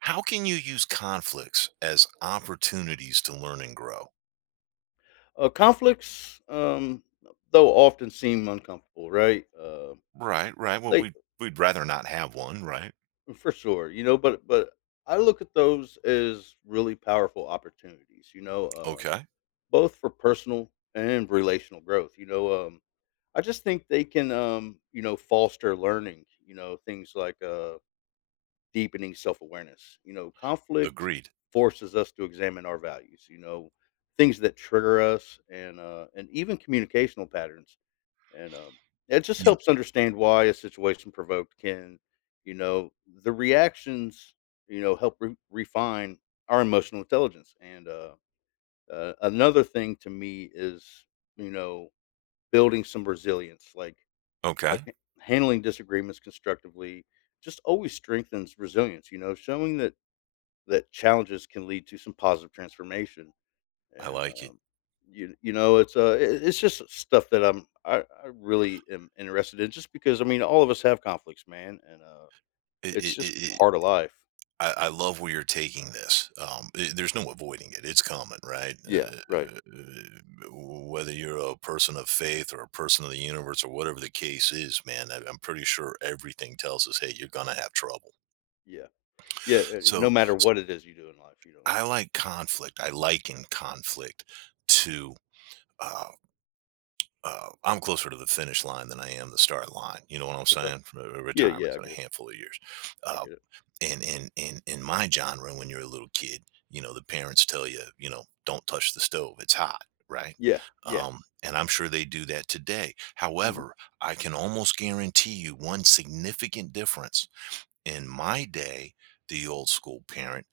How can you use conflicts as opportunities to learn and grow? Conflicts, though, often seem uncomfortable, right? Uh, Right, right. Well, they we'd rather not have one, right? for sure. But I look at those as really powerful opportunities, Okay, both for personal and relational growth. I just think they can foster learning. Things like deepening self awareness. Conflict agreed. forces us to examine our values. Things that trigger us and even communicational patterns. And it just You, helps understand why a situation provoked can, you know the reactions, help re refine our emotional intelligence, and another thing to me is, you know, building some resilience, like okay, like, handling disagreements constructively just always strengthens resilience, showing that challenges can lead to some positive transformation. I And, like it. um, you you know, it's, it's just stuff that I really am interested in just because, I mean, all of us have conflicts, man, and It, it's it, it, just it part of life. I love where you're taking this. I There's no avoiding it. It's common, right? Yeah, right. Whether you're a person of faith or a person of the universe or whatever the case is, man, I'm pretty sure everything tells us, hey, you're gonna have trouble. Yeah. Yeah, no So matter what it is you do in life, you know? I like conflict. I liken conflict to, uh, I'm closer to the finish line than I am the start line. You know what I'm Okay. saying? From a Yeah, yeah, retirement's I in a get it, handful of years. I Uh, get it. and in my genre, when you're a little kid, you know the parents tell you, don't touch the stove; it's hot, right? Yeah, yeah, And I'm sure they do that today. mhm, However, I can almost guarantee you one significant difference. In my day, the old school parent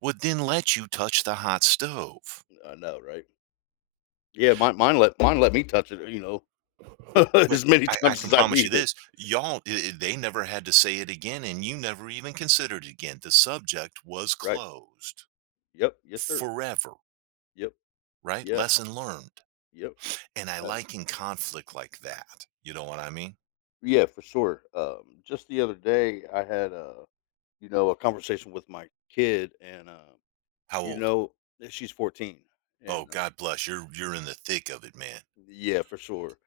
would then let you touch the hot stove. I know, right? Yeah, mine let me touch it, But as many I times can as I promise you need it, this, y'all, I they never had to say it again, and you never even considered it again. The subject was right? closed Yep, yes, sir. forever, Yep, right? yeah, Lesson learned. yep, And I and like in conflict like that, you know what I mean? yeah, for sure. Just the other day, I had, a conversation with my kid, and, How you old? know, she's 14, Oh, and God bless, you're in the thick of it, man. yeah, for sure.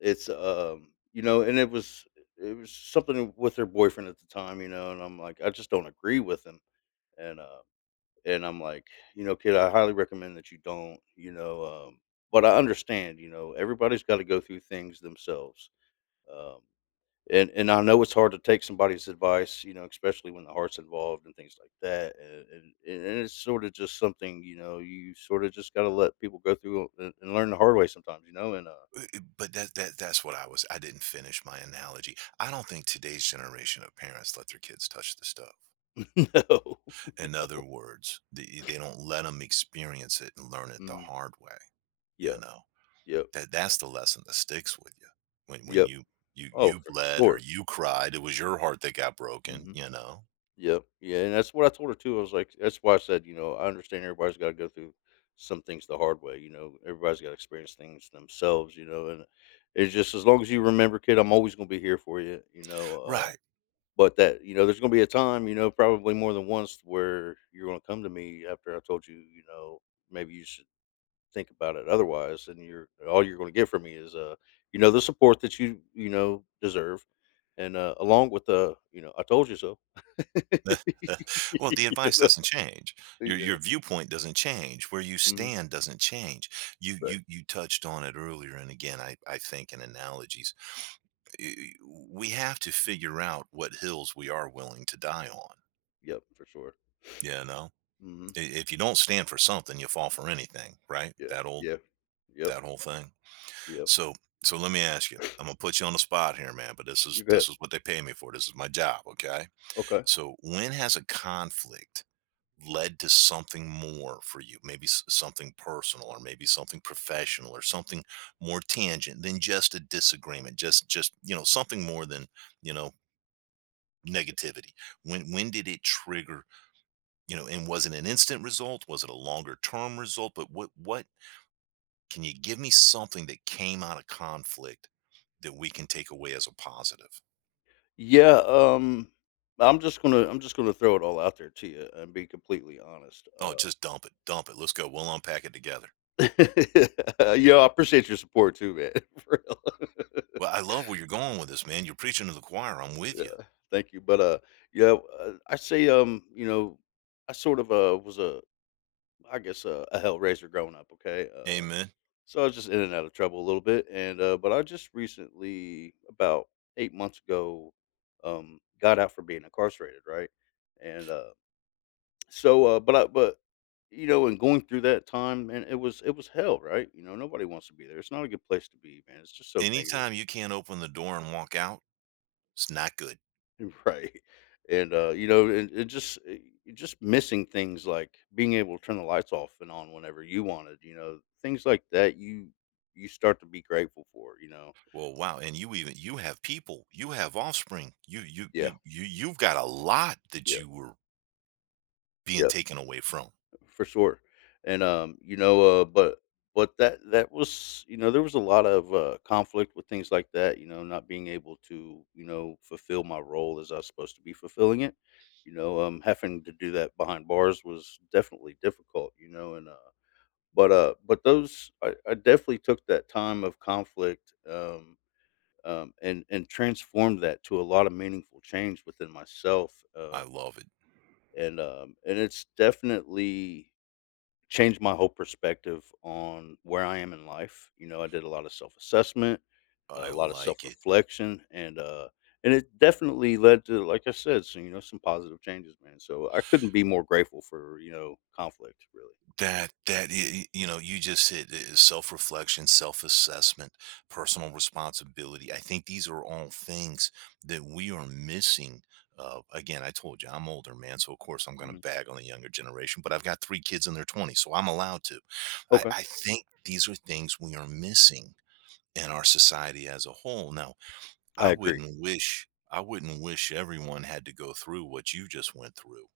And it was something with her boyfriend at the time, you know, and I'm like, I just don't agree with him. And, uh, and I'm like, kid, I highly recommend that you don't, but I understand, everybody's got to go through things themselves. Um, and I know it's hard to take somebody's advice, you know, especially when the heart's involved and things like that. And it's sort of just something, you sort of just got to let people go through and learn the hard way sometimes. And But that's what I didn't finish my analogy. I don't think today's generation of parents let their kids touch the stuff. no, In other words, they don't let them experience it and learn it the mm, hard way, you yeah, know? yep, That's the lesson that sticks with you. When yep. you you Oh, you for bled or sure. you cried, it was your heart that got broken, Hmm. you know? Yep, yeah, and that's what I told her too. I was like, that's why I said, I understand everybody's got to go through some things the hard way. Everybody's got to experience things themselves. And it's just as long as you remember, kid, I'm always gonna be here for you. Right. But that, there's gonna be a time, you know, probably more than once where you're gonna come to me after I told you, maybe you should think about it otherwise, and you're all you're gonna get from me is, the support that you know deserve, and along with the, I told you so. Well, the You advice know? doesn't change. Your Yeah. your viewpoint doesn't change. Where you Mhm. stand doesn't change. You Right. you you touched on it earlier, and again, I think in analogies, y- we have to figure out what hills we are willing to die on. Yep. For sure. You know, Hmm. If you don't stand for something, you fall for anything, right? Yeah. That old Yeah. Yep. that whole thing. Yep. So so let me ask you. I'm gonna put you on the spot here, man, but this is You bet. this is what they pay me for. This is my job, okay? Okay. So when has a conflict led to something more for you? Maybe something personal or maybe something professional or something more tangent than just a disagreement, just, something more than, you know, negativity. When did it trigger, and was it an instant result? Was it a longer term result? But what can you give me something that came out of conflict that we can take away as a positive? Yeah, I'm just gonna throw it all out there to you and be completely honest. Oh, just dump it. Dump it. Let's go. We'll unpack it together. Uh, yeah, I appreciate your support too, man. For real. Well, I love where you're going with this, man. You're preaching to the choir. I'm with Yeah, you. thank you. But yeah, I say, I sort of was a, I guess, a hellraiser growing up. Okay, Amen. so I was just in and out of trouble a little bit, and but I just recently about 8 months ago, got out for being incarcerated, right? And So, but you know, and going through that time, man, it was hell, right? Nobody wants to be there. It's not a good place to be, man. It's just so negative. Anytime you can't open the door and walk out, it's not good. Right? And you just missing things like being able to turn the lights off and on whenever you wanted. Things like that. You start to be grateful for. Well, wow. And you have people, you have offspring. You you Yeah, you you you've got a lot that yeah, you were being yeah. taken away from. For sure. And, you know, but that was, you know, there was a lot of conflict with things like that, not being able to, fulfill my role as I was supposed to be fulfilling it. Having to do that behind bars was definitely difficult, you know, and but those I definitely took that time of conflict, and transformed that to a lot of meaningful change within myself. I Um, love it. and it's definitely changed my whole perspective on where I am in life. I did a lot of self-assessment, a I lot of like it. self-reflection, and it definitely led to, like I said, so some positive changes, man. So I couldn't be more grateful for conflict, really. That that y- you know, You just said it, self-reflection, self-assessment, personal responsibility. I think these are all things that we are missing. Again, I told you I'm older, man, so of course I'm going to Mhm. bag on the younger generation. But I've got three kids in their 20s, so I'm allowed to. I, Okay, I think these are things we are missing in our society as a whole. Now, I I agree. wouldn't wish I wouldn't wish everyone had to go through what you just went through,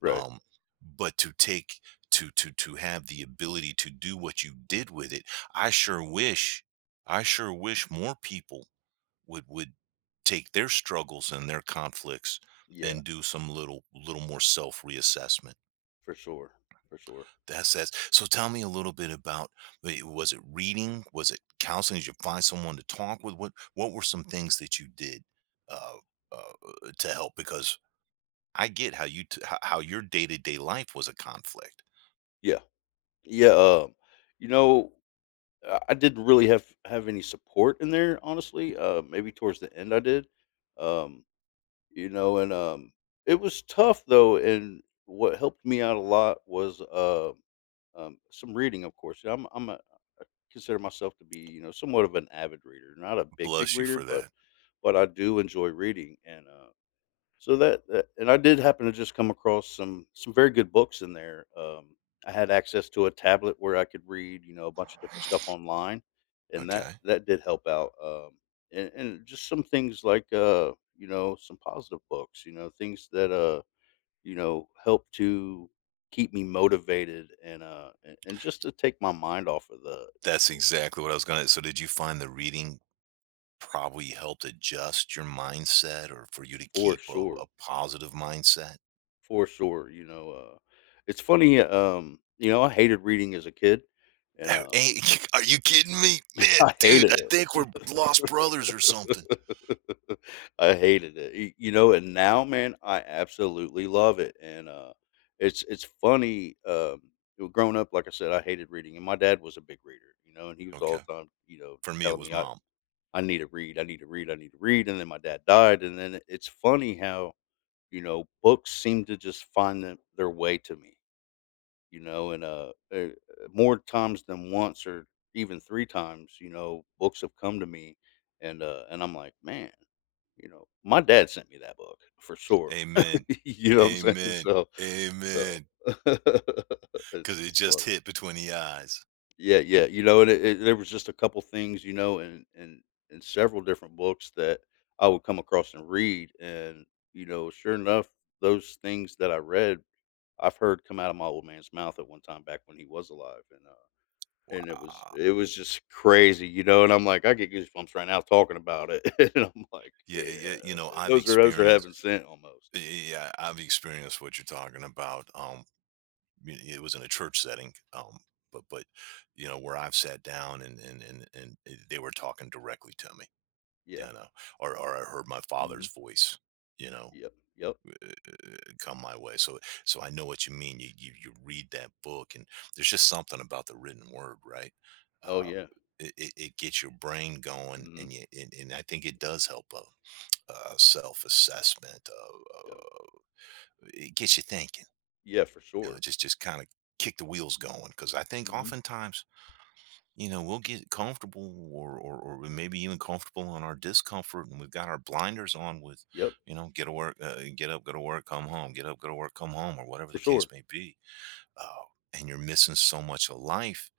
Right? um but to have the ability to do what you did with it. I sure wish i sure wish more people would take their struggles and their conflicts Yeah, and do some little more self reassessment for sure, for sure. That's So tell me a little bit about, was it reading, was it counseling, did you find someone to talk with, what were some things that you did, uh, to help, because I get how you how your day-to-day life was a conflict. Yeah, yeah. You know, I didn't really have any support in there, honestly. Maybe towards the end, I did. Um, You know, and, um, it was tough though, and what helped me out a lot was, some reading, of course. I'm a consider myself to be, somewhat of an avid reader. Not a big, big Bless you reader, for but that. I do enjoy reading, so that, that and I did happen to just come across some very good books in there. I had access to a tablet where I could read, you know, a bunch of different stuff online, and that Okay. that did help out. And just some things like, some positive books, things that, help to keep me motivated and just to take my mind off of the, That's exactly what I was gonna So did you find the reading probably helped adjust your mindset, or for you to for keep a sure, a positive mindset? for sure, it's funny. I hated reading as a kid, and A um Ain't are you kidding me? Man, I dude, I hated think we're it. lost brothers or something. I hated it. And now, man, I absolutely love it, it's funny, well, growing up, like I said, I hated reading, and my dad was a big reader, and he was all Okay. the time, For me, it telling was me, "I mom. I need to read, I need to read, I need to read," and then my dad died, and then it's funny how, books seem to just find them their way to me, you know, and more times than once or even 3 times, books have come to me, and I'm like, man, my dad sent me that book for sure. Amen. You know what I'm saying? Amen. So, Amen. it's Because it it's just funny. hit between the eyes. Yeah, yeah, there was just a couple things, and several different books that I would come across and read, and sure enough, those things that I read I've heard come out of my old man's mouth at one time back when he was alive, and it was Wow. it was just crazy, and I'm like, I get goosebumps right now talking about it. And I'm like, Yeah, yeah, yeah, you know, I've those are heaven experienced sent almost. Yeah, I've experienced what you're talking about, it was in a church setting, but you know where I've sat down, and they were talking directly to me, you Yeah. know, or I heard my Hmm. father's voice, you know, Yep. Yep. Come my way. So I know what you mean. You read that book and there's just something about the written word, right? Oh uh yeah. it gets your brain going, Hmm. and you, and I think it does help self-assessment. Yep. It gets you thinking, Yeah, for you know, sure. just kind of kick the wheels going, because I think Hmm. oftentimes, we'll get comfortable, or we maybe even comfortable on our discomfort. And we've got our blinders on with, Yep. Get to work, get up, go to work, come home, get up, go to work, come home, or whatever the For case sure. may be. Uh, and you're missing so much of life.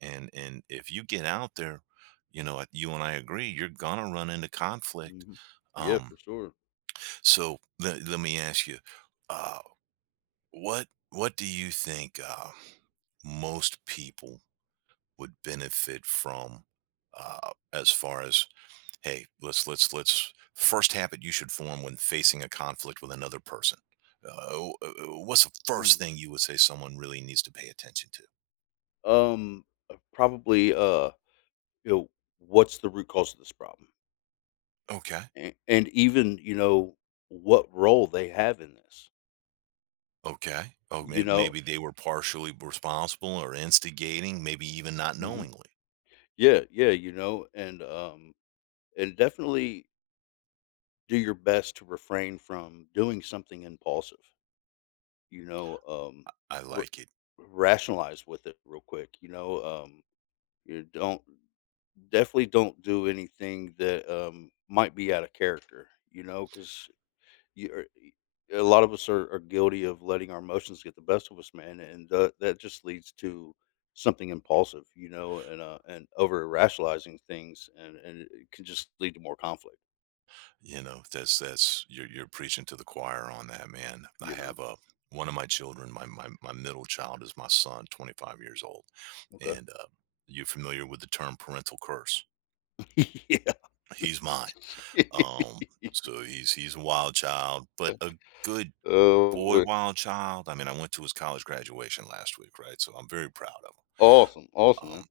And if you get out there, you and I agree, you're going to run into conflict. Hmm. Yeah, Um, for sure. so let me ask you, uh, what, do you think, most people would benefit from, as far as, hey, let's first habit you should form when facing a conflict with another person, what's the first thing Mm. you would say someone really needs to pay attention to? Um, probably. You know, what's the root cause of this problem, Okay. and even what role they have in this. Okay. Oh, You know. maybe they were partially responsible or instigating, maybe even not Hmm. knowingly. Yeah. Yeah. And definitely do your best to refrain from doing something impulsive. You know, um, I r- like it. Rationalize with it real quick. You know, you don't definitely don't do anything that might be out of character. Because you are, a lot of us are guilty of letting our emotions get the best of us, man, and that just leads to something impulsive. And over rationalizing things, and it can just lead to more conflict. You know, that's you're preaching to the choir on that, man. I You know. have a one of my children, my middle child is my son, 25 years old, Okay. and you're familiar with the term parental curse. Yeah. He's mine. Um, so he's a wild child, but a good Oh boy, boy. wild child. I mean, I went to his college graduation last week, right? So I'm very proud of him. Awesome. Awesome, um, man.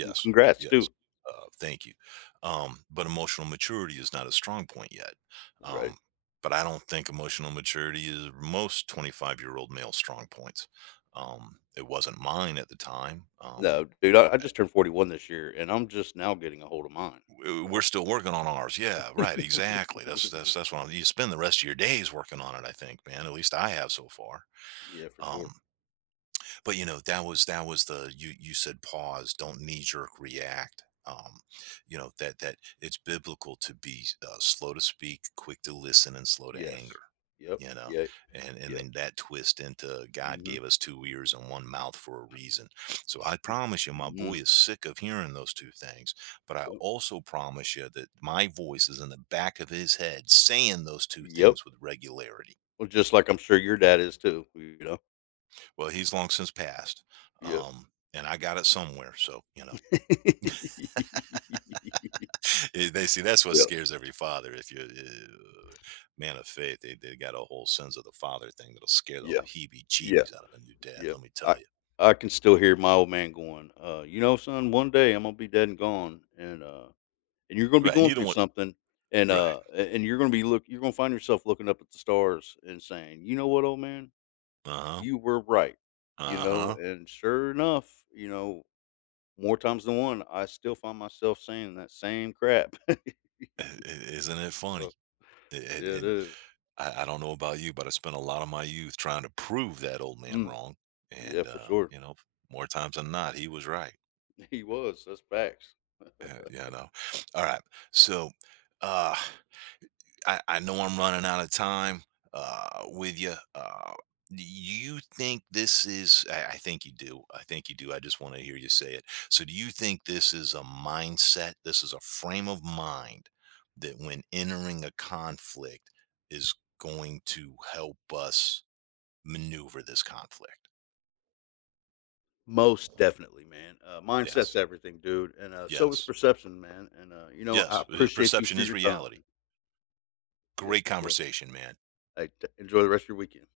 Well, congrats yes, too. Thank you. But emotional maturity is not a strong point yet. Right. Um, but I don't think emotional maturity is most 25-year-old year old male strong points. It wasn't mine at the time. No, dude, I uh, just turned 41 this year and I'm just now getting a hold of mine. We're still working on ours. Yeah, right. Exactly. You spend the rest of your days working on it, I think, man. At least I have so far. Yeah, for sure. Um, But, you know, that was the you you said, pause, don't knee jerk react. You know, that that It's biblical to be slow to speak, quick to listen and slow to anger. Yes. Yep. You know, Yeah. and Yep. then that twist into God Hmm. gave us two ears and one mouth for a reason. So I promise you, my boy Mm. is sick of hearing those two things. But I Yep. also promise you that my voice is in the back of his head saying those two Yep. things with regularity. Well, just like I'm sure your dad is too, you know? Well, he's long since passed, Yep. um, and I got it somewhere, so, you know, Yeah. They see, that's what scares every father. If you're a man of faith, they got a whole sins of the father thing that'll scare the Yeah. Yeah. heebie-jeebies out of a new dad, Yep. let me I tell you. I can still hear my old man going, "You know, son, one day I'm gonna be dead and gone, and you're gonna be Right, and going you don't through want. something, and Right. uh, a- and you're gonna find yourself looking up at the stars and saying, you know what, old man, Uh-huh, you were right, you know." uh-huh. And sure enough, more times than one, I still find myself saying that same crap. Isn't it funny? Oh, A yeah, it and is. I don't know about you, but I spent a lot of my youth trying to prove that old man Mm, wrong, yeah, and, for sure. More times than not, he was right. He was. That's facts. Yeah, yeah, I know. All right. So, uh, I know I'm running out of time with you. Do you think this is? I think you do. I think you do. I just want to hear you say it. So, do you think this is a mindset? This is a frame of mind that when entering a conflict is going to help us maneuver this conflict? Most definitely, man. Mindset's Yes. everything, dude, and so is Yes. perception, man, and I Yes. Uh, appreciate you Perception for is your time. reality. Yeah, Great for sure. conversation, man. Hey, t enjoy the rest of your weekend.